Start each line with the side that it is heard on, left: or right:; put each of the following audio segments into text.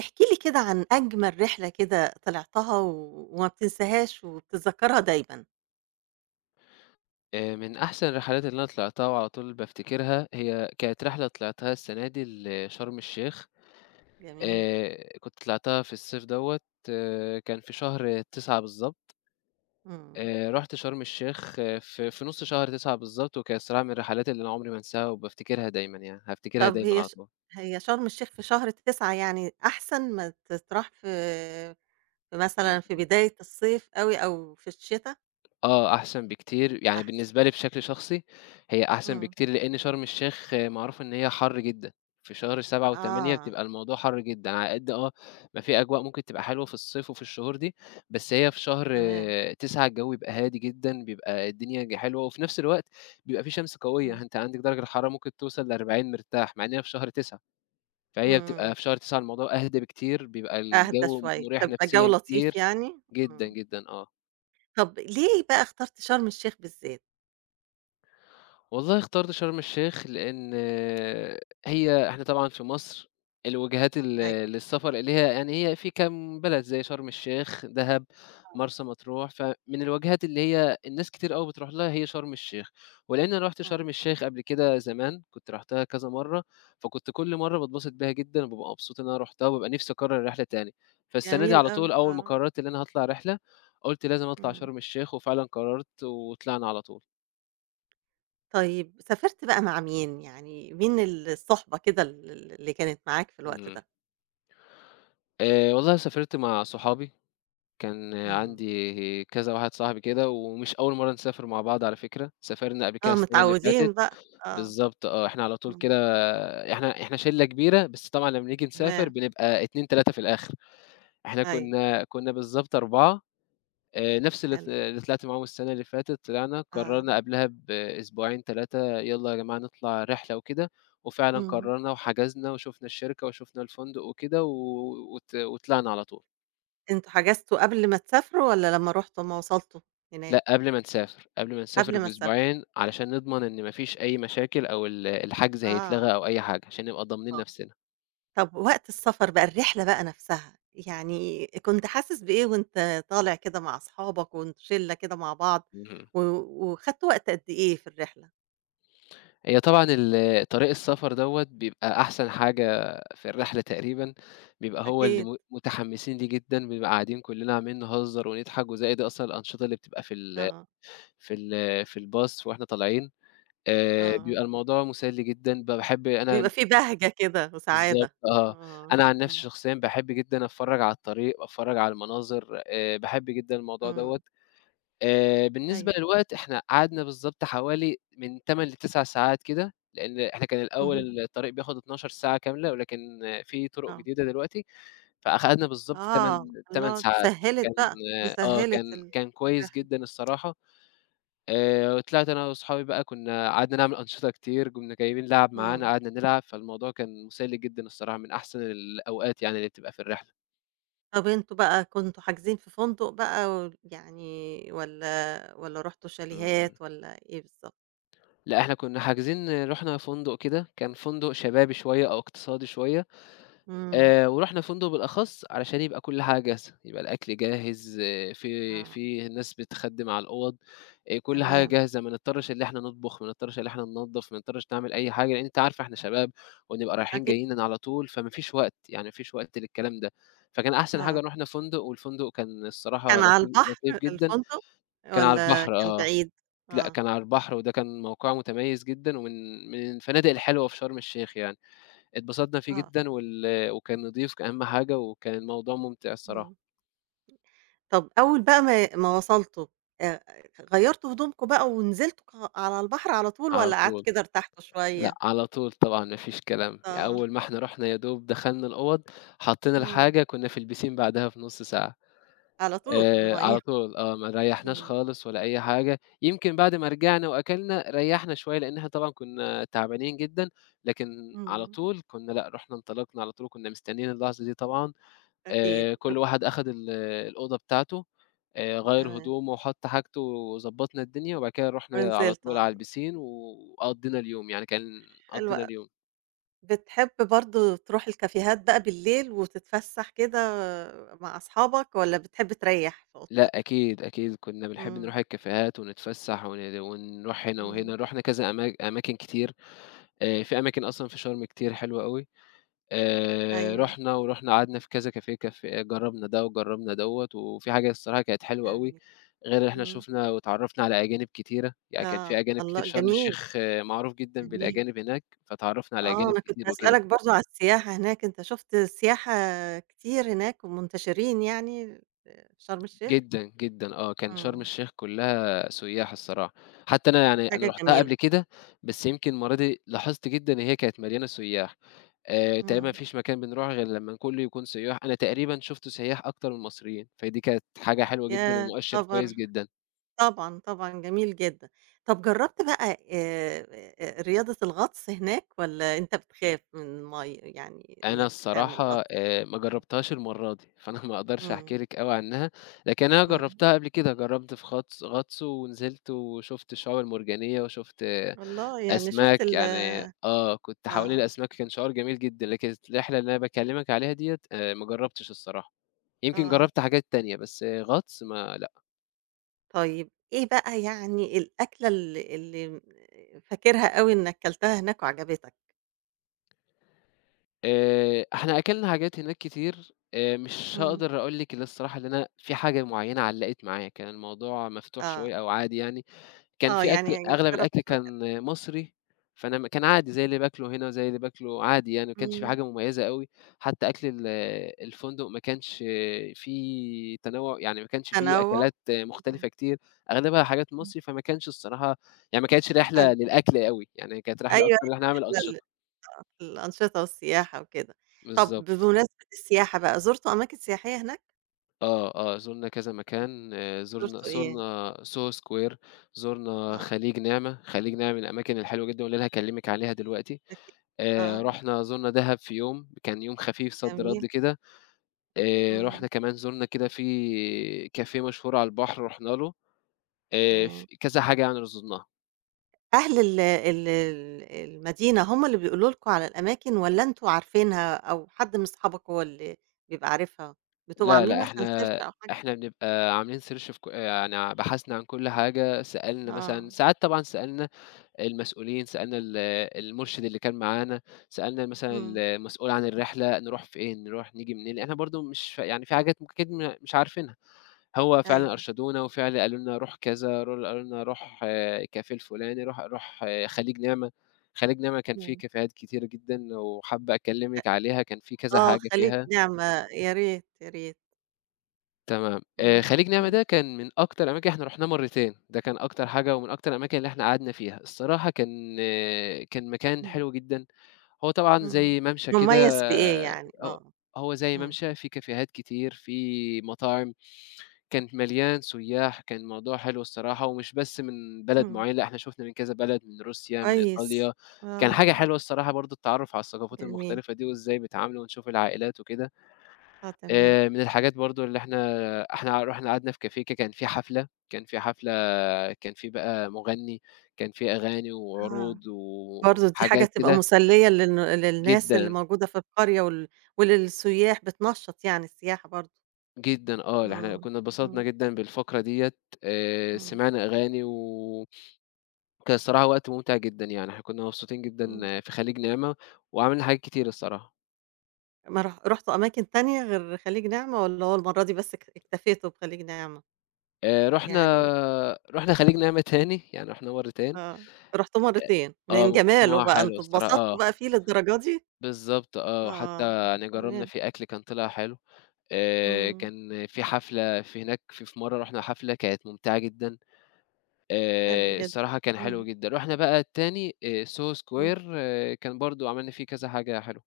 right: احكِ لي كده عن أجمل رحلة كده طلعتها و وما بتنساهاش وبتتذكّرها دايمًا.
left: من أحسن الرحلات اللي أنا طلعتها وعلى طول بافتكرها، هي كانت رحلة طلعتها السنة دي لشرم الشيخ،
right: جميل.
left: كنت طلعتها في الصيف دوّة، كان في شهر 9 بالضبط،
right: إمم.
left: رُحت شرم الشيخ آه، في نُص شهر 9 بالضبط، وكانت الصراحة من الرحلات اللي أنا عمري ما أنساها وبافتكرها دايمًا يعني، هافتكرها
right: طب
left: دايمًا على طول.
right: هي شرم الشيخ في شهر 9 يعني أحسن ما تتراح في
left: إمم،
right: مثلًا في
left: إمم.
right: بداية الصيف أوي أو في الشتا؟
left: آه، أحسن بكتير، يعني
right: أحسن.
left: بالنسبة لي بشكل شخصي هي أحسن
right: إمم.
left: بكتير، لإن شرم الشيخ معروف إن هي حَر جدًا، في شهر 7 و8
right: آه،
left: بتبقى الموضوع حَر جدًا، على قد ما في أجواء ممكن تبقى حلوة في الصيف وفي الشهور دي، بس هي في شهر
right: تمام.
left: 9 الجو بيبقى هادي جدًا، بيبقى الدنيا ج حلوة، وفي نفس الوقت بيبقى في شمس
right: إمم.
left: قوية، أنت عندك درجة الحرارة ممكن توصل ل40 مرتاح، مع إن هي في شهر 9
right: إمم،
left: فهي
right: إمم.
left: بتبقى في شهر 9 الموضوع أهدى بكتير، بيبقى
right: أهدى
left: الجو
right: شوية،
left: مريح
right: فبيبقى الجو
left: نفسيًا
right: لطيف
left: كتير،
right: يعني؟ إمم.
left: جدًا، جدًا، آه.
right: طب ليه بقى اخترت شرم الشيخ بالذات؟
left: والله اخترت شرم الشيخ لإن هي إحنا طبعًا في مصر الوجهات
right: أيوه.
left: للسفر اللي هي يعني هي في كام بلد زي شرم الشيخ، دهب، مرسى مطروح، فمن الوجهات اللي هي الناس كتير أوي بتروح لها هي شرم الشيخ، ولإن أنا رُحت
right: آه.
left: شرم الشيخ قبل كده زمان، كنت رُحتها كذا مرّة، فكنت كل مرّة باتبسط بيها جدًا وبابقى مبسوط إن أنا رُحتها وبابقى نفسي أكرر الرحلة تاني، فالسنة دي
right: جميل
left: على
right: أوي،
left: طول أول ما
right: آه.
left: قررت إن أنا هاطلع رحلة، قُلت لازم أطلع
right: إمم.
left: شرم الشيخ وفعلًا قررت وطلعنا على طول.
right: طيب سافرت بقى مع مين؟ يعني مين الصُحبة كده ال ال اللي كانت معاك في الوقت
left: إمم.
right: ده؟
left: والله سافرت مع صحابي، كان
right: إمم.
left: عندي كذا واحد صاحبي كده، ومش أول مرّة نسافر مع بعض على فكرة، سافرنا قبل كده
right: آه،
left: السنة اللي فاتت،
right: متعوّدين بقى، آه.
left: بالضبط آه، إحنا على طول كده
right: اهم.
left: إحنا شِلّة كبيرة، بس طبعًا لمّا نيجي نسافر
right: تمام،
left: بنبقى 2، 3 في الآخر، إحنا
right: أيوه،
left: كنا بالضبط 4 نفس اللي ط
right: حلو.
left: اللي طلعت معاهم السنة اللي فاتت،
right: آه.
left: قررنا قبلها بأسبوعين 3 يالّا يا جماعة نطلع رحلة وكده، وفعلًا
right: إمم.
left: قررنا وحجزنا وشُفنا الشركة وشُفنا الفندق وكده و وط وطلعنا على طول.
right: أنتم حجزتوا قبل ما تسافروا والّا لمّا رُحتوا أمّا وصلتوا
left: لأ،
right: هناك؟
left: قبل ما نسافر، قبل ما
right: قبل
left: نسافر
right: ما تسافروا.
left: بأسبوعين علشان نضمن إن ما فيش أي مشاكل أو الحجز
right: آه،
left: هيتلغى أو أي حاجة، عشان نبقى ضامنين
right: آه.
left: نفسنا.
right: طب وقت السفر بقى، الرحلة بقى نفسها، يعني كنت حاسس بإيه وأنت طالع كده مع أصحابك وأنتم شِلّة كده مع بعض
left: اهم.
right: و وخدتوا وقت قد إيه في الرحلة؟
left: هي طبعًا طريق السفر دوّة بيبقى أحسن حاجة في الرحلة تقريبًا، بيبقى هو اللي
right: أكيد.
left: متحمسين ليه جدًا، بنبقى قاعدين كلنا عمالين نهزر ونضحك، وزائد أصلًا الأنشطة اللي بتبقى
right: آه،
left: في الباص وإحنا طالعين،
right: آه.
left: بيبقى الموضوع مسلي جدًا، باحب أنا
right: بيبقى في بهجة كده
left: بالضبط
right: وسعادة.
left: آه.
right: آه،
left: أنا عن نفسي
right: إمم،
left: شخصيًا باحب جدًا أتفرّج على الطريق، وأتفرّج على المناظر، باحب جدًا الموضوع
right: إمم،
left: دوّة. بالنسبة
right: أيوه،
left: للوقت، إحنا قعدنا بالضبط حوالي من 8 ل9 ساعات كده، لإن إحنا كان
right: اهم،
left: الأول الطريق بياخد 12 ساعة كاملة، ولكن في طُرُق
right: آه،
left: جديدة دلوقتي، فأخدنا بالضبط
right: آه، الله!
left: 8
right: دي
left: ساعات.
right: سهّلِت
left: كان
right: بقى، دي
left: آه، كان
right: سهّلِت ال
left: كان كويس
right: الرحلة،
left: جدًا الصراحة. طلعت أنا وأصحابي بقى كنا قعدنا نعمل أنشطة كتير، قمنا جايبين لعَب معانا
right: إمم.
left: قعدنا نلعب، فالموضوع كان مسلي جدًا الصراحة، من أحسن الأوقات يعني اللي بتبقى في الرحلة.
right: طَب أنتم بقى كنتم حاجزين في فندق بقى و يعني والّا رُحتوا
left: إمم، إمم.
right: شاليهات والّا إيه بالضبط؟
left: لأ، إحنا كنا حاجزين رُحنا فندق كده، كان فندق شبابي شوية أو اقتصادي شوية.
right: إمم،
left: ورُحنا فندق بالأخص علشان يبقى كل حاجة جاهزة، يبقى الأكل جاهز، آه، في
right: آه،
left: في ناس بتخدِّم على الأوَض، كل حاجة
right: تمام،
left: جاهزة، ما نضطرش إن إحنا نطبخ، ما نضطرش إن إحنا ننضّف، ما نضطرش نعمل أي حاجة، لإن أنت عارف إحنا شباب ونبقى رايحين
right: أكيد
left: جايين على طول، فما فيش وقت، يعني ما فيش وقت للكلام ده. فكان أحسن
right: آه،
left: حاجة رُحنا فندق، والفندق كان الصراحة
right: كان على
left: لطيف لطيف
right: البحر
left: جدًا،
right: الفندق
left: كان على
right: والّا
left: البحر
right: كان
left: آه،
right: بعيد؟
left: لأ
right: آه،
left: كان على البحر، وده كان موقعه متميز جدًا، ومن الفنادق الحلوة في شرم الشيخ يعني. اتبسطنا فيه
right: آه،
left: جدًا وكان نضيف أهم حاجة، وكان الموضوع ممتع
right: إمم.
left: الصراحة،
right: طب أول بقى ما وصلتوا، آآ غيّرتوا هدومكم بقى ونزلتوا على البحر على طول
left: على
right: والّا قعدتوا
left: طول،
right: كده ارتحتوا
left: لأ
right: شوية؟
left: على طول طبعًا ما فيش كلام، يعني
right: آه،
left: أول ما إحنا رُحنا يا دوب دخلنا الأوَّض، حطينا
right: إمم،
left: الحاجة كنا في البيسين بعدها بنُص ساعة،
right: على طول في المَيّة،
left: على طول آه، ما ريّحناش
right: إمم،
left: خالص ولا أي حاجة، يمكن بعد ما رجعنا وأكلنا ريّحنا شوية لإن إحنا طبعًا كنا تعبانين جدًا، لكن على
right: إمم،
left: طول كنا لأ، رُحنا انطلقنا على طول، وكنا مستنيين اللحظة دي طبعًا،
right: أكيد،
left: كل واحد أخد الأوضة بتاعته
right: و
left: غيّر
right: تمام،
left: هدومه وحط حاجته وضبّطنا الدنيا، وبعد كده رُحنا على
right: ونزلتوا
left: طول
right: على
left: على
right: طول،
left: البيسين وقضّينا اليوم، يعني كان
right: حلو
left: قضّينا
right: أوي.
left: اليوم.
right: بتحب برضه تروح الكافيهات بقى بالليل وتتفسح كده مع أصحابك والّا بتحب تريّح في أوضتك؟
left: لأ أكيد، أكيد كُنّا بنحب
right: إمم،
left: نروح الكافيهات ونتفسّح ونروح هنا
right: إمم،
left: وهنا، رُحنا كذا أماكن كتير، في أماكن أصلًا في شرم كتير حلوة أوي.
right: أيوه،
left: رُحنا، قعدنا في كذا كافيه جرّبنا ده وجرّبنا دوّة، وفي حاجة الصراحة كانت حلوة أوي،
right: جميل،
left: غير إن إحنا
right: إمم،
left: شُفنا واتعرّفنا على أجانب كتيرة، يعني كان في
right: آه،
left: أجانب
right: الله
left: كتير شرم
right: جميل،
left: الشيخ آه، معروف جدًا
right: جميل.
left: بالأجانب هناك، فتعرّفنا على
right: آه،
left: أجانب
right: أنا كنت
left: كتير وكده.
right: هاسألك برضه على السياحة هناك، أنت شُفت سياحة كتير هناك ومنتشرين يعني في شرم الشيخ؟
left: جدًا، جدًا آه، كان شرم
right: إمم،
left: الشيخ كلّها سُيّاح الصراحة، حتى أنا يعني أنا
right: حاجة
left: رُحتها
right: جميلة،
left: قبل كده، بس يمكن المرّة دي لاحظت جدًا إن هي كانت مليانة سُيّاح، تقريبًا ما
right: إمم،
left: فيش مكان بنروح غير لمّا كلّه يكون سُيّاح، أنا تقريبًا شُفت سياح أكتر من مصريين، فدي كانت حاجة حلوة جدًا
right: ياه
left: ومؤشِّر كويس
right: خبر!
left: جدًا.
right: طبعًا، طبعًا جميل جدًا. طب جرّبت بقى رياضة الغطس هناك والّا أنت بتخاف من المَيّة يعني
left: أنا
right: إنك تعمل
left: الصراحة
right: غطس؟
left: ما جرّبتهاش المرّة دي، فأنا ما أقدرش
right: إمم،
left: أحكي لِك أوي عنها، لكن أنا
right: إمم،
left: جرّبتها قبل كده، جرّبت في غطس ونزلت وشُفت الشعاب المرجانية وشُفت
right: والله يعني شُفت
left: أسماك،
right: ال
left: يعني كنت حوالين
right: آه،
left: الأسماك كان شعور جميل جدًا، لكن الرحلة اللي أنا باكلّمك عليها ديّة ما جرّبتش الصراحة، يمكن
right: آه.
left: جرّبت حاجات تانية، بس غطس ما لأ.
right: طيب إيه بقى يعني الأكلة اللي فاكرها أوي إنك كلتها هناك وعجبتك؟
left: إحنا أكلنا حاجات هناك كتير، مش
right: إمم.
left: هاقدر أقول لِك اللي الصراحة اللي أنا في حاجة معيّنة علّقت معايا، كان الموضوع مفتوح شوية
right: آه،
left: أو عادي يعني. كان
right: آه،
left: في أكل
right: يعني
left: أغلب
right: جرّبت
left: الأكل
right: أك
left: كان مصري، فأنا كان عادي زي اللي باكله هنا وزي اللي باكله عادي يعني، ما كانش في
right: إمم.
left: حاجة مميزة أوي، حتى أكل الفندق ما كانش فيه تنوُّع، يعني ما كانش فيه
right: تنوُّع،
left: أكلات
right: إمم،
left: مختلفة كتير، أغلبها حاجات
right: إمم.
left: مصري، فما كانش الصراحة يعني ما كانتش
right: حلو،
left: رحلة للأكل أوي، يعني كانت رحلة
right: أيوه
left: أكتر إن إحنا نعمل
right: إحنا
left: أنشطة.
right: الأنشطة والسياحة وكده. طب
left: بالضبط.
right: بمناسبة السياحة بقى، زُرتوا أماكن سياحية هناك؟
left: آه، آه، زُرنا كذا مكان، زُرنا
right: زُرتوا إيه؟
left: زُرنا Soho Square، زُرنا
right: آه،
left: خليج نعمة، خليج نعمة من الأماكن الحلوة جدًا واللي أنا هاكلّمِك عليها دلوقتي.
right: أكيد آه،
left: رُحنا زُرنا دهب في يوم، كان يوم خفيف صد
right: جميل،
left: رد كده،
right: إمم،
left: رُحنا كمان زُرنا كده في كافيه مشهور على البحر رُحنا له، ف
right: تمام.
left: كذا حاجة يعني زُرناها.
right: أهل المدينة هم اللي بيقولوا لكم على الأماكن والّا أنتم عارفينها أو حد من صحابك هو اللي بيبقى عارفها؟ بتبقوا
left: لا،
right: عاملين
left: لأ،
right: مثلًا
left: إحنا
right: search أو حاجة؟
left: إحنا بنبقى عاملين search في ك يعني بحثنا عن كل حاجة، سألنا مثلًا
right: آه،
left: ساعات طبعًا سألنا المسؤولين، سألنا المُرشد اللي كان معانا، سألنا مثلًا
right: إمم،
left: المسؤول عن الرحلة، نروح فين، نروح نيجي منين، لإن إحنا برضه مش يعني في حاجات ممكن أكيد مش عارفينها. هو فعلًا
right: أيوه،
left: أرشدونا، وفعلًا قالوا لنا روح كذا، قالوا لنا روح الكافيه الفلاني، روح آه، خليج نعمة، خليج نعمة كان فيه
right: إمم،
left: كافيهات كتيرة جدًا، وحابة
right: أ
left: أكلمِك عليها كان في كذا
right: آه،
left: حاجة
right: خليج
left: فيها،
right: نعمة، يا ريت، يا ريت،
left: تمام،
right: إمم،
left: خليج نعمة
right: إمم،
left: ده كان من أكتر الأماكن إحنا رُحناه مرتين، ده كان أكتر حاجة ومن أكتر الأماكن اللي إحنا قعدنا فيها، الصراحة كان آه، كان مكان
right: إمم،
left: حلو جدًا، هو طبعًا
right: إمم،
left: زي ممشى كده،
right: مميز بإيه يعني؟
left: ه هو
right: آه،
left: هو زي
right: إمم،
left: ممشى فيه كافيهات كتير، فيه مطاعم كان مليان سُيّاح، كان الموضوع حلو الصراحة، ومش بس من بلد
right: إمم،
left: معيّن، لأ إحنا شُفنا من كذا بلد، من روسيا، من
right: كويس،
left: إيطاليا، كان حاجة
right: آه،
left: حلوة الصراحة برضه التعرُّف على الثقافات
right: جميل،
left: المختلفة دي وإزاي بيتعاملوا ونشوف العائلات وكده.
right: آه، تمام،
left: من الحاجات برضه اللي إحنا رُحنا قعدنا في كافيه كان في حفلة، كان في بقى مُغنّي، كان في أغاني
right: آه.
left: وعروض
right: برضه دي حاجة
left: وحاجات
right: تبقى
left: كده
right: مسلية للناس اللي
left: جدًا،
right: موجودة في القرية وللسياح، بتنشّط يعني السياحة برضه.
left: جدًا آه. إحنا
right: إمم،
left: كُنّا اتبسطنا
right: إمم،
left: جدًا بالفقرة ديّة،
right: إمم،
left: سمعنا أغاني و كان الصراحة وقت ممتع جدًا يعني، إحنا كنا مبسوطين
right: إمم.
left: جدًا في خليج نعمة، وعملنا حاجات كتير الصراحة.
right: ما ر رُحتوا أماكن تانية غير خليج نعمة والّا هو المرّة دي بس اكتفيتوا بخليج نعمة؟
left: رُحنا
right: يعني
left: خليج
right: آه،
left: نعمة تاني، يعني رُحنا مرتين،
right: آه، رُحتوه مرّتين،
left: آه
right: من
left: من كتر ما
right: جماله
left: هو
right: بقى،
left: حلو
right: أنتم
left: الصراحة
right: اتبسطتوا
left: آه،
right: بقى فيه للدرجة دي؟
left: بالضبط آه،
right: آه،
left: حتى يعني جرّبنا
right: تمام،
left: فيه أكل كان طلع حلو،
right: إمم،
left: كان في حفلة في هناك في مرة رُحنا حفلة كانت ممتعة جدًا،
right: حلو جدًا،
left: الصراحة كان
right: إمم،
left: حلو جدًا. رُحنا بقى التاني Soho
right: إمم،
left: Square كان برضه عملنا فيه كذا حاجة حلوة.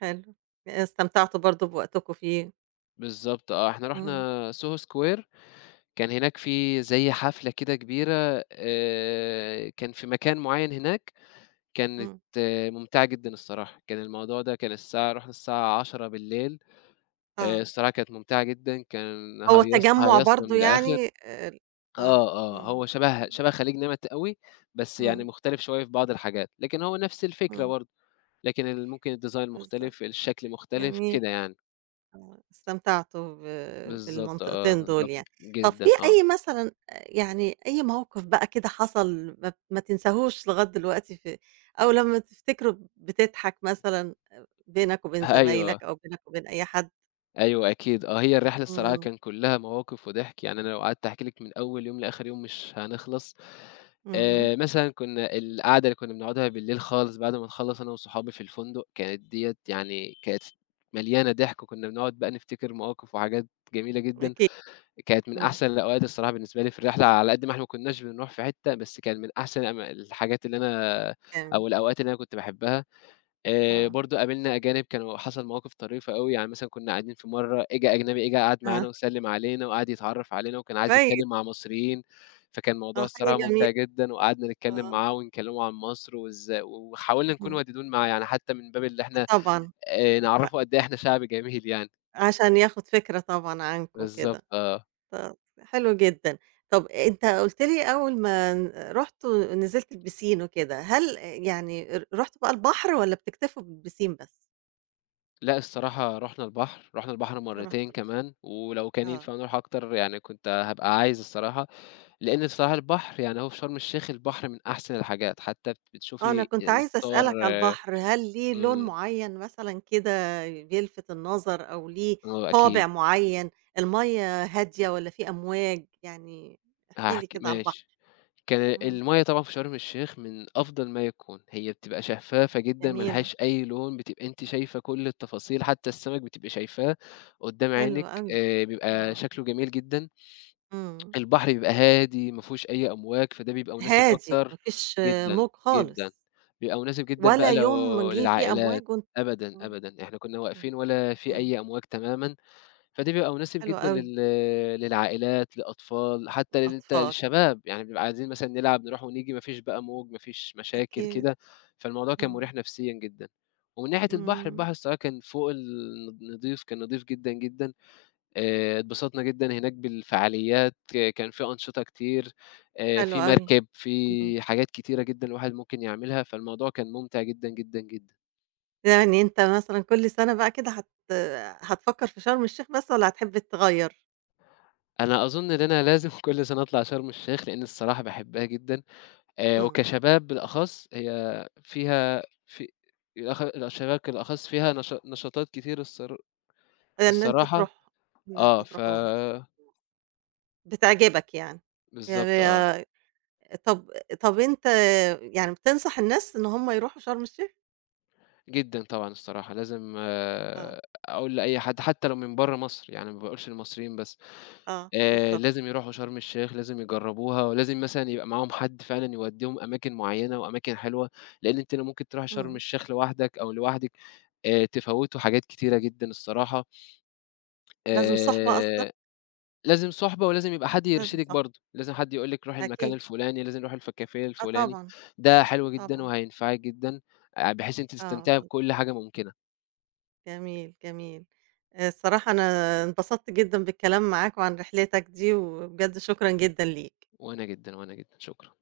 right: حلو، استمتعتوا برضه بوقتكم فيه،
left: بالضبط آه، إحنا
right: إمم،
left: رُحنا Soho Square كان هناك في زي حفلة كده كبيرة كان في مكان معيّن هناك، كانت
right: إمم،
left: آه، ممتعة جدًا الصراحة، كان الموضوع ده كان الساعة رُحنا الساعة 22:00
right: آه.
left: الصراحة كانت ممتعة جدًا، كان
right: هو
left: هيصنا
right: تجمُّع
left: هيصنا
right: برضه
left: من الآخر
right: يعني ال آه،
left: آه، آه،
right: إمم،
left: هو شبه شبه خليج نعمة أوي، بس يعني
right: إمم،
left: مختلف شوية في بعض الحاجات، لكن هو نفس الفكرة
right: إمم،
left: برضه، لكن ال ممكن الdesign
right: بالضبط،
left: مختلف، الشكل مختلف،
right: جميل،
left: كده يعني.
right: استمتعتوا ب
left: بالضبط آه،
right: بالمنطقتين دول
left: بالضبط
right: يعني. طَب في
left: جدًا آه،
right: أي مثلًا يعني أي موقف بقى كده حصل ما تنساهوش لغاية دلوقتي في أو لمّا تفتكره بتضحك مثلًا بينك وبين
left: أيوه.
right: زمايلك أو بينك وبين أي حد؟
left: أيوه أكيد، آه، هي الرحلة الصراحة
right: إمم،
left: كان كلّها مواقف وضحك، يعني أنا لو قعدت أحكي لِك من أول يوم لآخر يوم مش هنخلص.
right: إمم،
left: مثلًا كنا القعدة اللي كنا بنقعدها بالليل خالص بعد ما نخلّص أنا وصحابي في الفندق، كانت ديّة يعني كانت مليانة ضحك، وكنا بنقعد بقى نفتكر مواقف وحاجات جميلة جدًا،
right: أكيد،
left: كانت من
right: إمم،
left: أحسن الأوقات الصراحة بالنسبة لي في الرحلة، على قد ما إحنا ما كناش بنروح في حتة، بس كان من أحسن الأم الحاجات اللي أنا
right: تمام،
left: أو الأوقات اللي أنا كنت باحبها.
right: آه،
left: برضه قابلنا أجانب كانوا حصل مواقف طريفة أوي، يعني مثلًا كُنّا قاعدين في مرّة إجا أجنبي قعد
right: آه،
left: معانا وسلِّم علينا وقعد يتعرّف علينا وكان عايز
right: كويس،
left: يتكلّم مع مصريين، فكان الموضوع
right: آه، حاجة
left: الصراحة
right: جميلة،
left: ممتع جدًا وقعدنا نتكلّم
right: آه،
left: معاه ونكلّمه عن مصر وحاولنا نكون
right: إمم،
left: ودودين معاه، يعني حتّى من باب اللي
right: آه
left: إحنا
right: طبعًا، أ
left: نعرّفه قد إيه إحنا شعب جميل يعني.
right: عشان ياخد فكرة طبعًا عنكم وكده،
left: بالضبط آه.
right: طب حلو جدًا. طب أنت قُلت لي أول ما رُحتوا نزلت البيسين وكده، هل يعني رُحتوا بقى البحر والّا بتكتفوا بالبيسين بس؟
left: لأ الصراحة رُحنا البحر، رُحنا البحر مرّتين
right: رُحتوا البحر،
left: كمان ولو كان
right: آه.
left: ينفع نروح أكتر يعني كنت هابقى عايز الصراحة. لإن بصراحة البحر يعني هو في شرم الشيخ البحر من أحسن الحاجات، حتى
right: آه، أنا
left: بتشوفي
right: كنت عايزة
left: الصور
right: أسألك على البحر، هل ليه لون
left: إمم،
right: معيّن مثلًا كده بيلفت النظر أو ليه
left: آه أكيد،
right: طابع معيّن، المَيّة هادية والّا في أمواج؟ يعني احكِ لي
left: هاحكي
right: كده على البحر.
left: ماشي. كان
right: إمم،
left: المَيّة طبعًا في شرم الشيخ من أفضل ما يكون، هي بتبقى شفافة جدًا ما
right: جميلة،
left: لهاش أي لون، بتبقى أنتِ شايفة كل التفاصيل، حتى السمك بتبقي شايفاه قدّام
right: حلو
left: عينِك،
right: أوي.
left: بيبقى
right: آه،
left: شكله جميل جدًا.
right: إمم.
left: البحر بيبقى هادي، ما فيهوش أي أمواج، فده بيبقى مناسب
right: هادي، ما
left: أكتر
right: فيش
left: جدًا،
right: موج
left: جدًا،
right: خالص،
left: بيبقى مناسب جدًا
right: ولا
left: بقى لو
right: يوم جِه فيه
left: للعائلات،
right: أمواج وأنت
left: أبدًا،
right: إمم،
left: أبدًا، إحنا كنا
right: إمم،
left: واقفين ولا في
right: إمم،
left: أي أمواج تمامًا، فده بيبقى مناسب
right: حلو
left: جدًا
right: أوي،
left: للعائلات، لأطفال، حتى لل ت
right: الأطفال
left: للشباب، يعني بنبقى عايزين مثلًا نلعب، نروح ونيجي، ما فيش بقى موج، ما فيش مشاكل
right: أكيد،
left: كده، فالموضوع كان
right: إمم،
left: مريح نفسيًا جدًا. ومن ناحية البحر،
right: إمم،
left: البحر الصراحة كان فوق نضيف، كان نضيف جدًا، جدًا. اتبسطنا جدًا هناك بالفعاليات، آه، كان في أنشطة كتير،
right: حلو
left: في
right: أوي،
left: مركب، في
right: إمم،
left: حاجات كتيرة جدًا الواحد ممكن يعملها، فالموضوع كان ممتع جدًا، جدًا، جدًا.
right: يعني أنت مثلًا كل سَنة بقى كده هتفكّر في شرم الشيخ بس والّا هتحب تغيّر؟
left: أنا أظن إن أنا لازم كل سنة أطلع شرم الشيخ، لإن الصراحة باحبها جدًا،
right: إمم،
left: وكشباب بالأخص هي فيها في الأخ الشباب بالأخص فيها نشاطات كتير
right: إن أنتم
left: الصراحة
right: تروحوا إن
left: آه،
right: أنتم تروحوها، بتعجبك يعني،
left: بالضبط آه.
right: يعني طَب طَب أنت يعني بتنصح الناس إن هُم يروحوا شرم الشيخ؟
left: جدًا طبعًا الصراحة، لازم
right: آه،
left: أقول لأي حد حتى لو من برّه مصر، يعني ما باقولش للمصريين بس،
right: آه، بالضبط،
left: لازم يروحوا شرم الشيخ، لازم يجربوها، ولازم مثلًا يبقى معاهم حد فعلًا يوديهم أماكن معيّنة وأماكن حلوة، لإن أنتِ لو ممكن تروحي شرم
right: إمم،
left: الشيخ لوحدك أو لوحدِك تفوّتوا حاجات كتيرة جدًا الصراحة،
right: لازم صُحبة قصدك؟
left: آآ لازم صُحبة ولازم يبقى حد
right: لازم
left: يرشدِك
right: صح،
left: برضه، لازم حد يقول لِك روحي المكان
right: أكيد.
left: الفلاني، لازم روحي الكافيه
right: آه
left: الفلاني،
right: طبعًا،
left: ده حلو جدًا
right: طبعًا.
left: وهينفعِك جدًا، بحيث أنتِ
right: آه
left: تستمتعي
right: طبعًا.
left: بكل حاجة ممكنة.
right: جميل، جميل. الصراحة أنا انبسطت جدًا بالكلام معاك وعن رحلتك دي، وبجد شكرًا جدًا ليك.
left: وأنا جدًا، وأنا جدًا، شكرًا.